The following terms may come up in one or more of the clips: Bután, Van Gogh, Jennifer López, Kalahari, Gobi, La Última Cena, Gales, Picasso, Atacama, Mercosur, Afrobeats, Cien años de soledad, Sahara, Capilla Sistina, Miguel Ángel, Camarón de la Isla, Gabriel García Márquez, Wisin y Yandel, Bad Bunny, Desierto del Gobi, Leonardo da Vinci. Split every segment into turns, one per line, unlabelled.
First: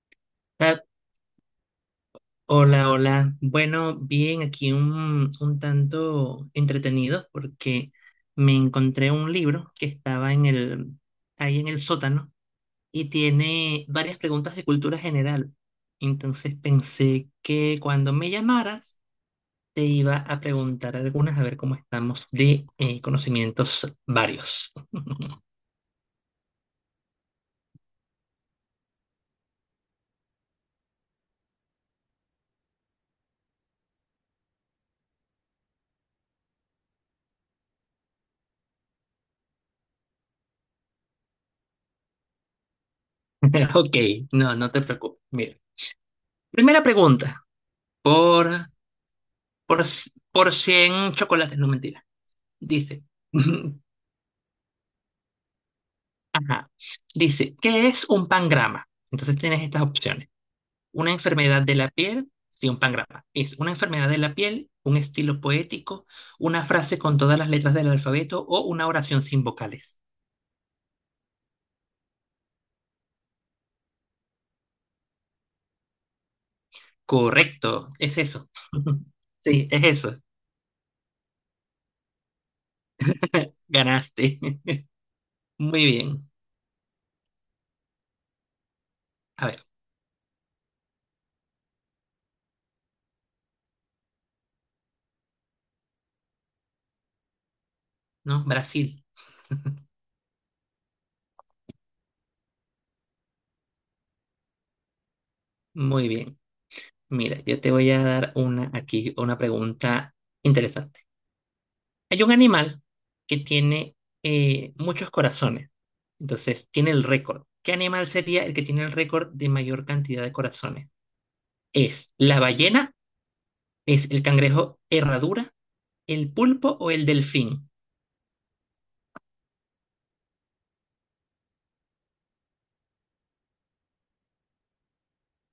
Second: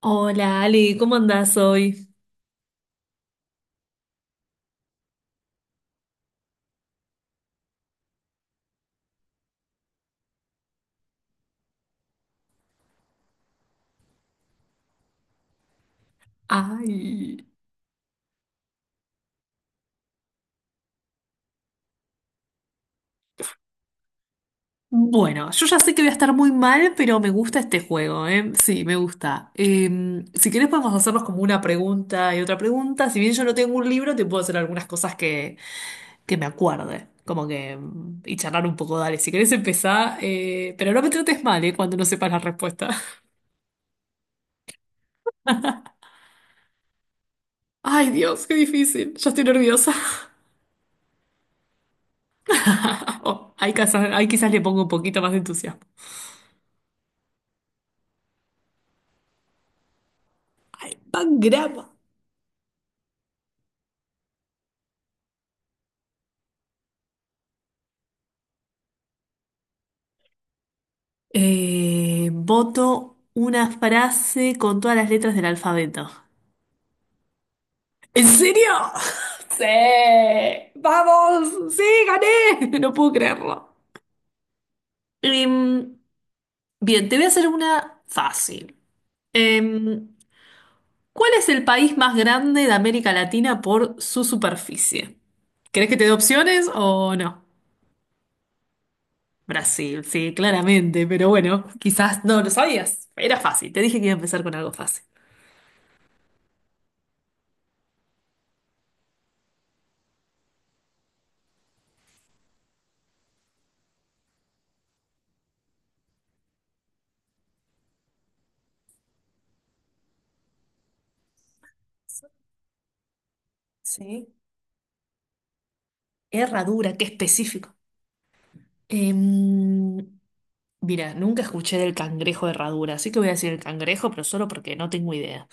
Hola
Kat,
Ale, ¿cómo andás hoy?
hola, hola. Bueno, bien, aquí un tanto entretenido porque me encontré un libro que estaba en ahí en el sótano y tiene varias preguntas de cultura general. Entonces pensé
Ay.
que cuando me llamaras te iba a preguntar algunas a ver cómo estamos de conocimientos varios.
Bueno, yo ya sé que voy a estar muy mal, pero me gusta este juego, ¿eh? Sí, me gusta. Si querés podemos hacernos como una pregunta y otra pregunta. Si bien yo no tengo un libro, te puedo hacer algunas cosas que me acuerde. Como que... y charlar un poco, dale. Si querés empezar, ¿eh? Pero no me trates mal, ¿eh? Cuando no sepas la respuesta.
Ok, no te preocupes. Mira, primera pregunta,
Ay, Dios,
por,
qué difícil. Ya estoy
por,
nerviosa.
por 100 chocolates, no mentira. Dice,
Oh, ahí quizás le pongo un poquito más de entusiasmo.
dice, ¿qué es un pangrama? Entonces tienes estas opciones.
Ay,
Una enfermedad de
pangrama.
la piel, sí, un pangrama. Es una enfermedad de la piel, un estilo poético, una frase con todas las letras del alfabeto o una oración sin vocales.
Voto una frase con todas las letras del alfabeto.
Correcto, es
¿En
eso.
serio? Sí,
Sí, es eso.
vamos, sí, gané. No puedo creerlo.
Ganaste. Muy
Em,
bien.
Bien, te voy a hacer una fácil.
A ver,
Em, ¿Cuál es el país más grande de América Latina por su superficie? ¿Querés que te dé opciones o no?
¿no? Brasil.
Brasil, sí, claramente, pero bueno, quizás no lo sabías. Era fácil, te dije que iba a empezar con algo fácil.
Muy bien. Mira, yo te voy a dar una aquí, una pregunta interesante. Hay un animal que tiene muchos corazones. Entonces, tiene el récord. ¿Qué animal sería el que tiene el récord de mayor cantidad de corazones? ¿Es la ballena? ¿Es el
Sí.
cangrejo herradura? ¿El pulpo o
Herradura, qué
el delfín?
específico. Em, Mira, nunca escuché del cangrejo de herradura, así que voy a decir el cangrejo, pero solo porque no tengo idea.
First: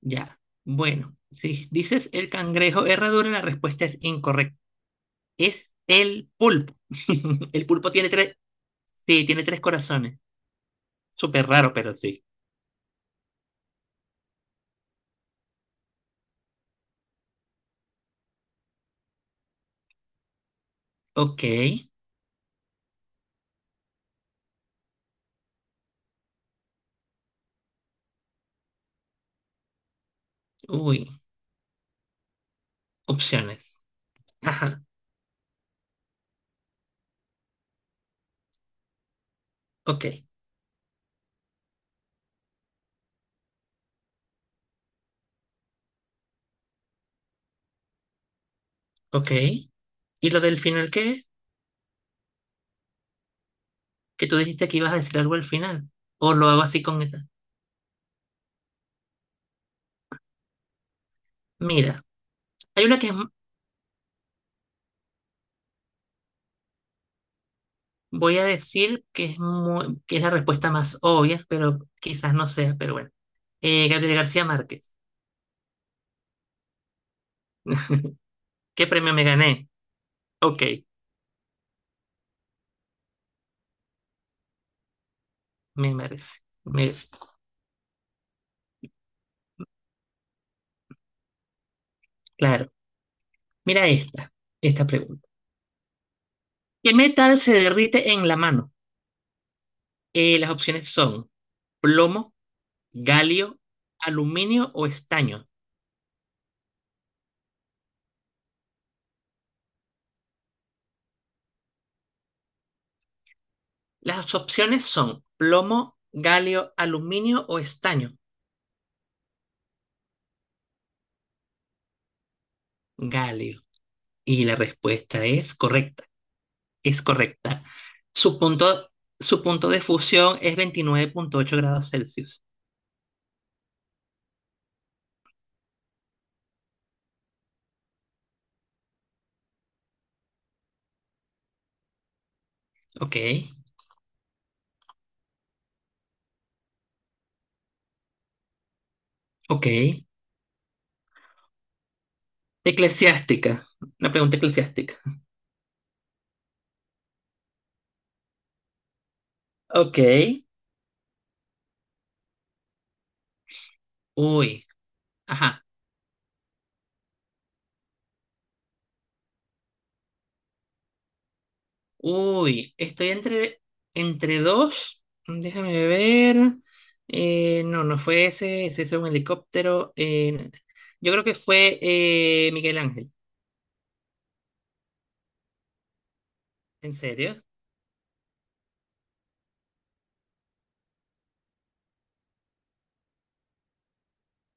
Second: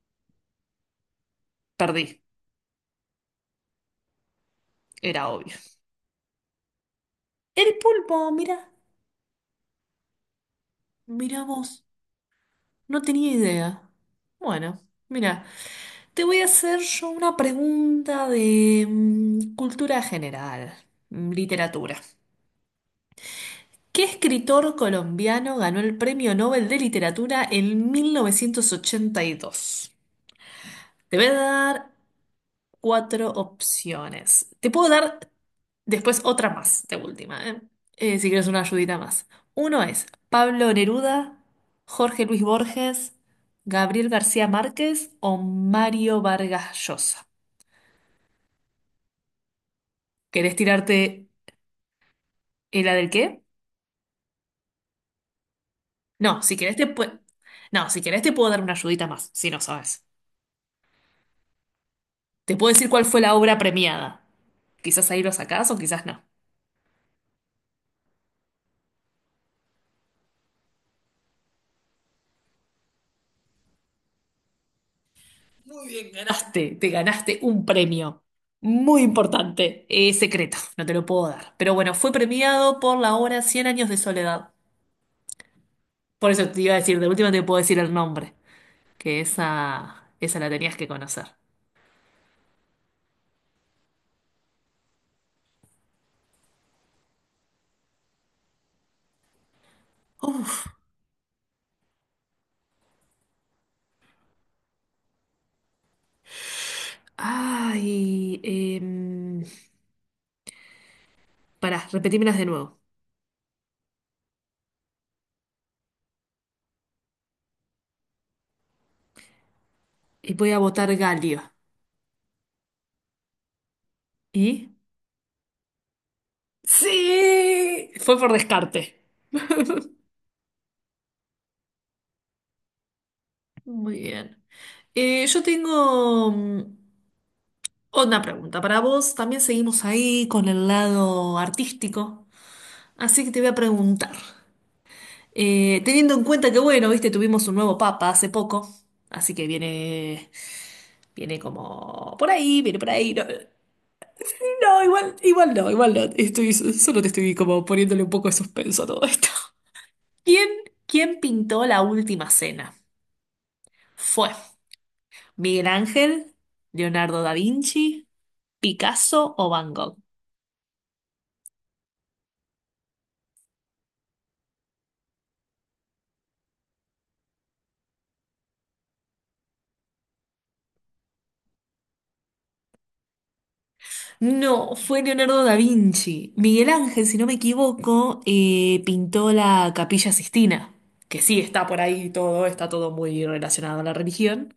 Ya. Bueno, si
Perdí,
dices el cangrejo herradura, la respuesta es incorrecta.
era obvio.
Es el pulpo. El
El
pulpo tiene
pulpo,
tres.
mira,
Sí, tiene tres corazones.
mira
Súper raro,
vos,
pero sí.
no tenía idea. Bueno, mira, te voy a hacer yo una pregunta de cultura general,
Ok.
literatura. ¿Qué escritor colombiano ganó el Premio Nobel de Literatura en 1982?
Uy.
Te voy a dar cuatro
Opciones.
opciones. Te
Ajá.
puedo dar después otra más, de última, ¿eh? Si quieres una ayudita más. Uno
Ok.
es Pablo Neruda, Jorge Luis Borges, Gabriel García Márquez o Mario Vargas Llosa.
Ok. ¿Y lo
¿Querés
del final qué?
tirarte la del qué?
Que tú dijiste que ibas a decir algo al final. O
No,
lo
si
hago
querés
así
te
con
pue-
esta.
No, si querés te puedo dar una ayudita más, si no sabes.
Mira,
Te puedo
hay
decir
una
cuál
que es
fue
mu-
la obra premiada. Quizás ahí lo sacás o quizás no.
voy a decir que es, mu- que es la respuesta más obvia, pero quizás no sea, pero bueno. Gabriel García Márquez.
Muy bien, ganaste, te ganaste un premio
¿Qué
muy
premio me gané?
importante, secreto,
Ok,
no te lo puedo dar. Pero bueno, fue premiado por la obra Cien años de soledad.
me
Por
merece.
eso te iba a
Me-
decir, de última te puedo decir el nombre, que esa la tenías que conocer.
claro. Mira esta, esta pregunta. ¿Qué metal se derrite en la mano? Las
Uf,
opciones son plomo, galio, aluminio o estaño.
ay, pará, repetímelas de nuevo.
Las opciones son plomo, galio, aluminio o estaño.
Y voy a votar Galio.
Galio. Y la
¿Y?
respuesta es correcta. Es correcta.
¡Sí! Fue por
Su
descarte.
punto, su punto de fusión es 29.8 grados Celsius.
Muy bien. Yo tengo. Una pregunta para vos. También seguimos ahí con el lado artístico.
Ok,
Así que te voy a preguntar. Teniendo en cuenta que, bueno, viste, tuvimos un nuevo papa hace poco. Así que
ok.
viene, viene como por ahí, viene por ahí. No, no,
Eclesiástica. Una pregunta eclesiástica.
igual, igual no, igual no. Estoy, solo te estoy como poniéndole un poco de suspenso a todo esto.
Ok.
¿Quién, quién pintó la última cena? ¿Fue
Uy. Ajá.
Miguel Ángel, Leonardo da Vinci, Picasso o Van Gogh?
Uy, estoy entre dos. Déjame ver. No, no fue ese, ese fue un helicóptero. Yo creo que fue Miguel Ángel.
No, fue Leonardo da Vinci. Miguel
¿En
Ángel, si no me
serio?
equivoco, pintó la Capilla Sistina, que sí está por ahí todo, está todo muy relacionado a la religión,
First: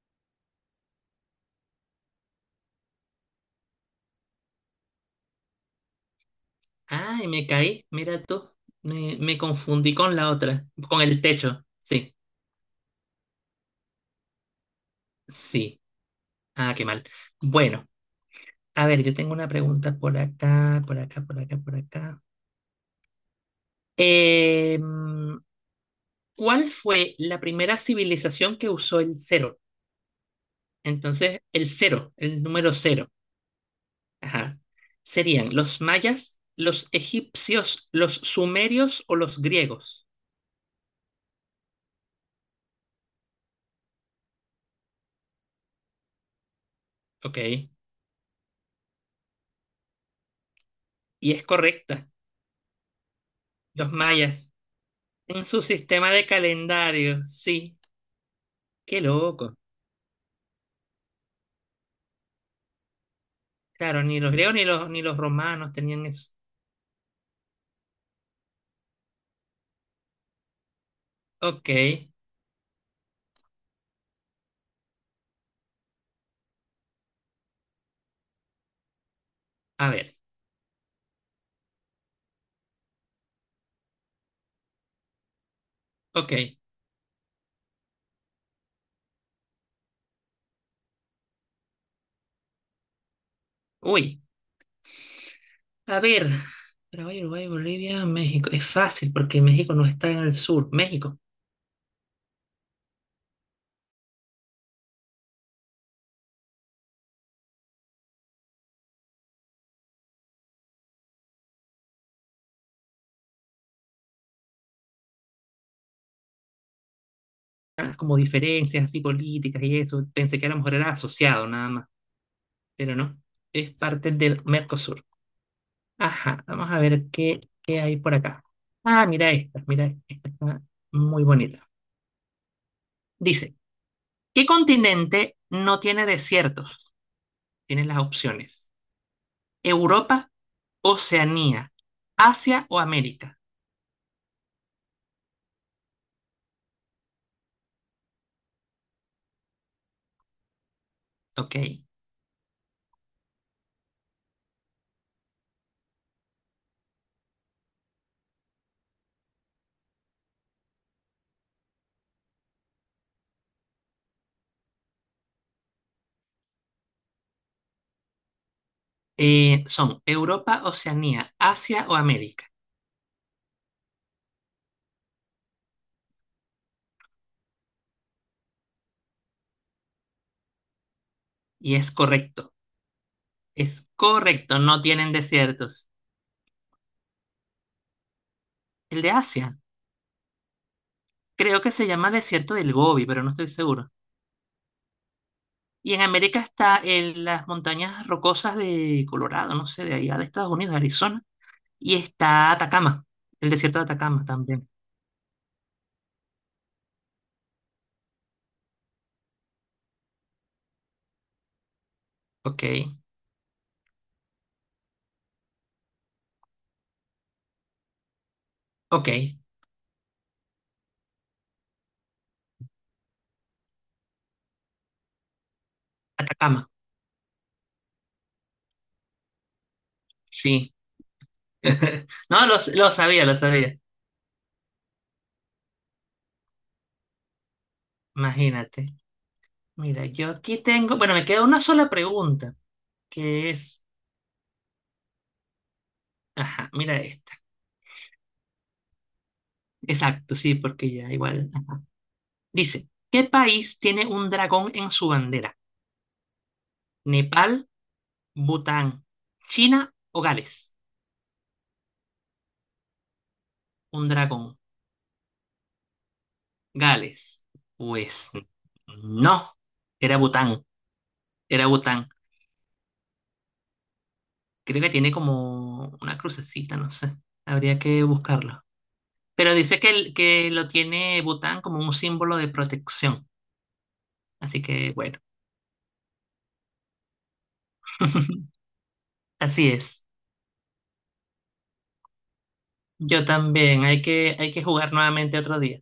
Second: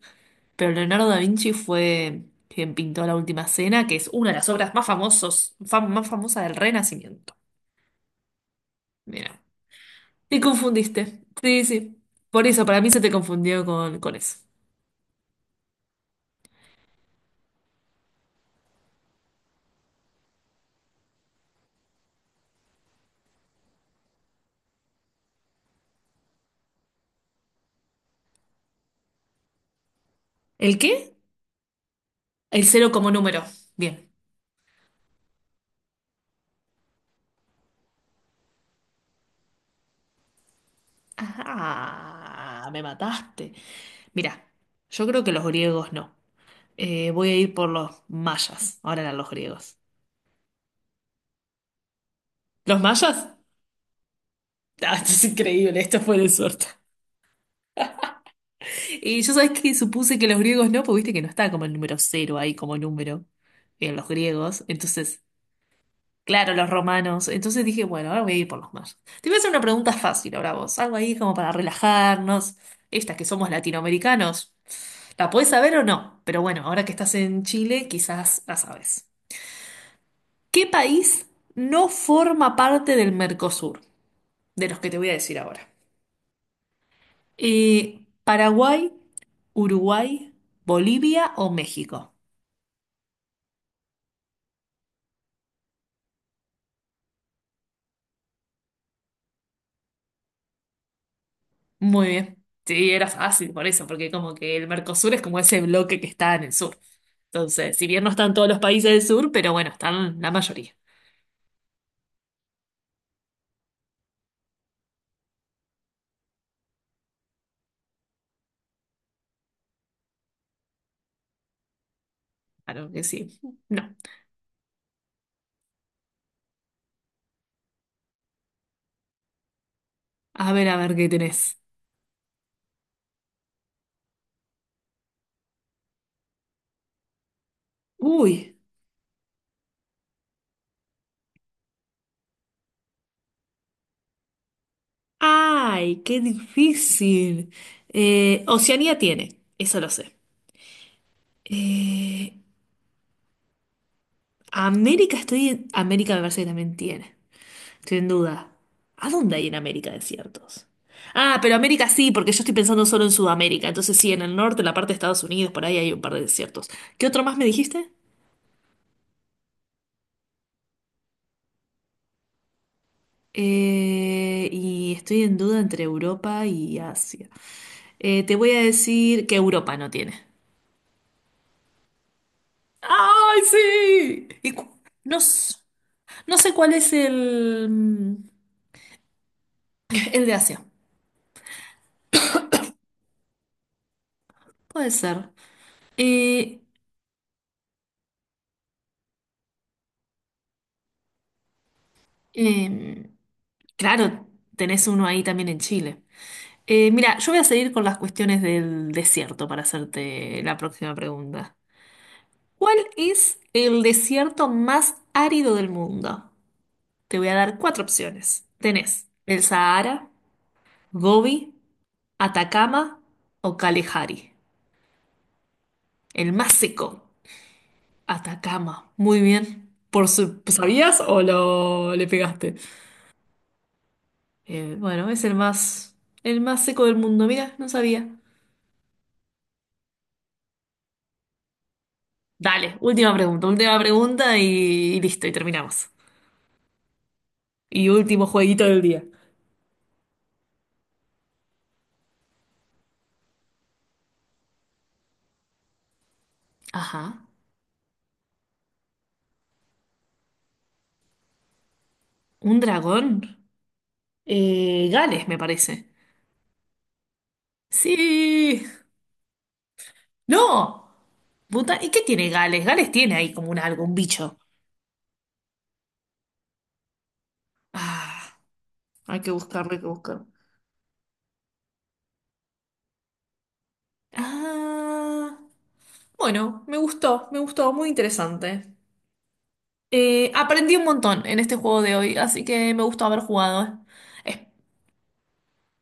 pero Leonardo da Vinci fue quien pintó La Última Cena, que es una de las obras más famosos, más famosa del
Ay,
Renacimiento.
me caí. Mira tú. Me
Mira,
confundí con la
te
otra, con
confundiste.
el
Sí,
techo.
sí.
Sí,
Por eso, para mí se te confundió con eso.
sí. Ah, qué mal. Bueno, a ver, yo tengo una pregunta por acá. Em, ¿cuál fue la primera civilización que usó el cero?
¿El qué?
Entonces, el
El
número
cero como
cero,
número. Bien.
ajá, serían los mayas, los egipcios, los sumerios o los griegos.
Ah, me mataste. Mirá, yo creo que los griegos no. Voy a
Ok,
ir por los mayas. Ahora eran los griegos.
y es correcta,
¿Los mayas?
los mayas.
Ah, esto es
En su
increíble, esto
sistema
fue
de
de suerte.
calendario, sí, qué
Y yo
loco.
sabes que supuse que los griegos no, porque viste que no está como el número cero ahí como número en
Claro,
los
ni los griegos
griegos.
ni los
Entonces,
romanos tenían eso.
claro, los romanos. Entonces dije, bueno, ahora voy a ir por los mayas. Te voy a hacer una pregunta fácil ahora vos. Algo ahí como para
Ok,
relajarnos. Estas que somos latinoamericanos. ¿La podés saber o no? Pero bueno, ahora que estás en Chile, quizás la sabes.
a ver,
¿Qué país no forma parte del Mercosur? De los que te voy a decir ahora.
ok.
¿Paraguay, Uruguay, Bolivia o México?
Uy, a ver. Paraguay, Uruguay, Bolivia, México. Es fácil porque México no está en el sur. México.
Muy bien. Sí, era fácil por eso, porque como que el Mercosur es como ese bloque que está en el sur. Entonces, si bien no están todos los países del sur, pero bueno, están la mayoría.
Como diferencias así políticas y eso. Pensé que a lo mejor era asociado nada más,
Claro
pero
que
no.
sí.
Es
No.
parte del Mercosur. Ajá, vamos a ver qué hay por acá. Ah, mira, esta está
A ver qué
muy
tenés.
bonita. Dice, ¿qué continente no tiene desiertos? Tienen las
Uy.
opciones. Europa, Oceanía, Asia o América.
Ay, qué difícil. Oceanía tiene, eso lo sé.
Ok.
Eh, América estoy en... América me parece que también tiene. Estoy en duda. ¿A dónde hay en América desiertos? Ah, pero América sí, porque yo estoy pensando solo en Sudamérica. Entonces sí, en el norte, en la parte de Estados Unidos, por ahí hay un par de desiertos. ¿Qué otro más me dijiste?
Son Europa, Oceanía, Asia o América.
Y estoy en duda entre Europa y Asia. Te voy a decir que Europa no tiene.
Y
¡Ay,
es
sí!
correcto, no tienen
No, s-
desiertos.
no sé cuál es
El de Asia.
el de Asia.
Creo que se llama Desierto del Gobi, pero no estoy seguro.
Puede ser.
Y en América
Eh,
está en las montañas rocosas de Colorado, no sé, de allá de Estados Unidos, de Arizona. Y está Atacama,
em,
el desierto de Atacama
Claro,
también.
tenés uno ahí también en Chile. Mira, yo voy a seguir con las cuestiones del desierto para hacerte la próxima pregunta.
Ok,
¿Cuál es el desierto más árido del mundo? Te voy a dar cuatro opciones. Tenés
ok,
el Sahara, Gobi, Atacama o Kalahari. El más
Atacama,
seco, Atacama. Muy bien.
sí.
¿Sabías o lo le
No,
pegaste?
lo sabía, lo sabía.
Bueno, es el más seco del mundo. Mira, no sabía.
Imagínate. Mira, yo aquí tengo, bueno, me queda una sola pregunta,
Dale,
que
última
es,
pregunta y listo, y terminamos.
ajá, mira esta.
Y último jueguito del día.
Exacto, sí, porque ya igual. Ajá. Dice, ¿qué país tiene un dragón en su bandera?
Ajá.
¿Nepal? Bután, China o Gales.
¿Un dragón?
Un dragón,
Gales, me parece.
Gales. Pues
Sí.
no, era Bután,
¡No!
era
Puta, ¿y qué
Bután.
tiene Gales? Gales tiene ahí como un algo, un bicho.
Creo que tiene como una crucecita, no sé. Habría que
Ah,
buscarlo.
hay que
Pero
buscarlo,
dice
hay que
que, el-
buscarlo.
que lo tiene Bután como un símbolo de protección. Así que bueno,
Ah, bueno, me gustó, muy interesante.
así es.
Aprendí un montón en este juego de hoy, así que me gustó haber
Yo también,
jugado.
hay que jugar nuevamente otro día.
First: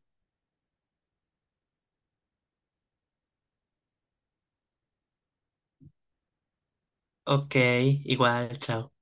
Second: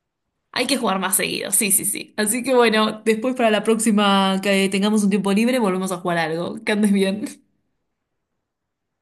Hay que jugar más seguido, sí, sí, sí. Así que bueno, después para la próxima que tengamos un tiempo libre, volvemos a jugar algo. Que andes bien.
Ok, igual, chao.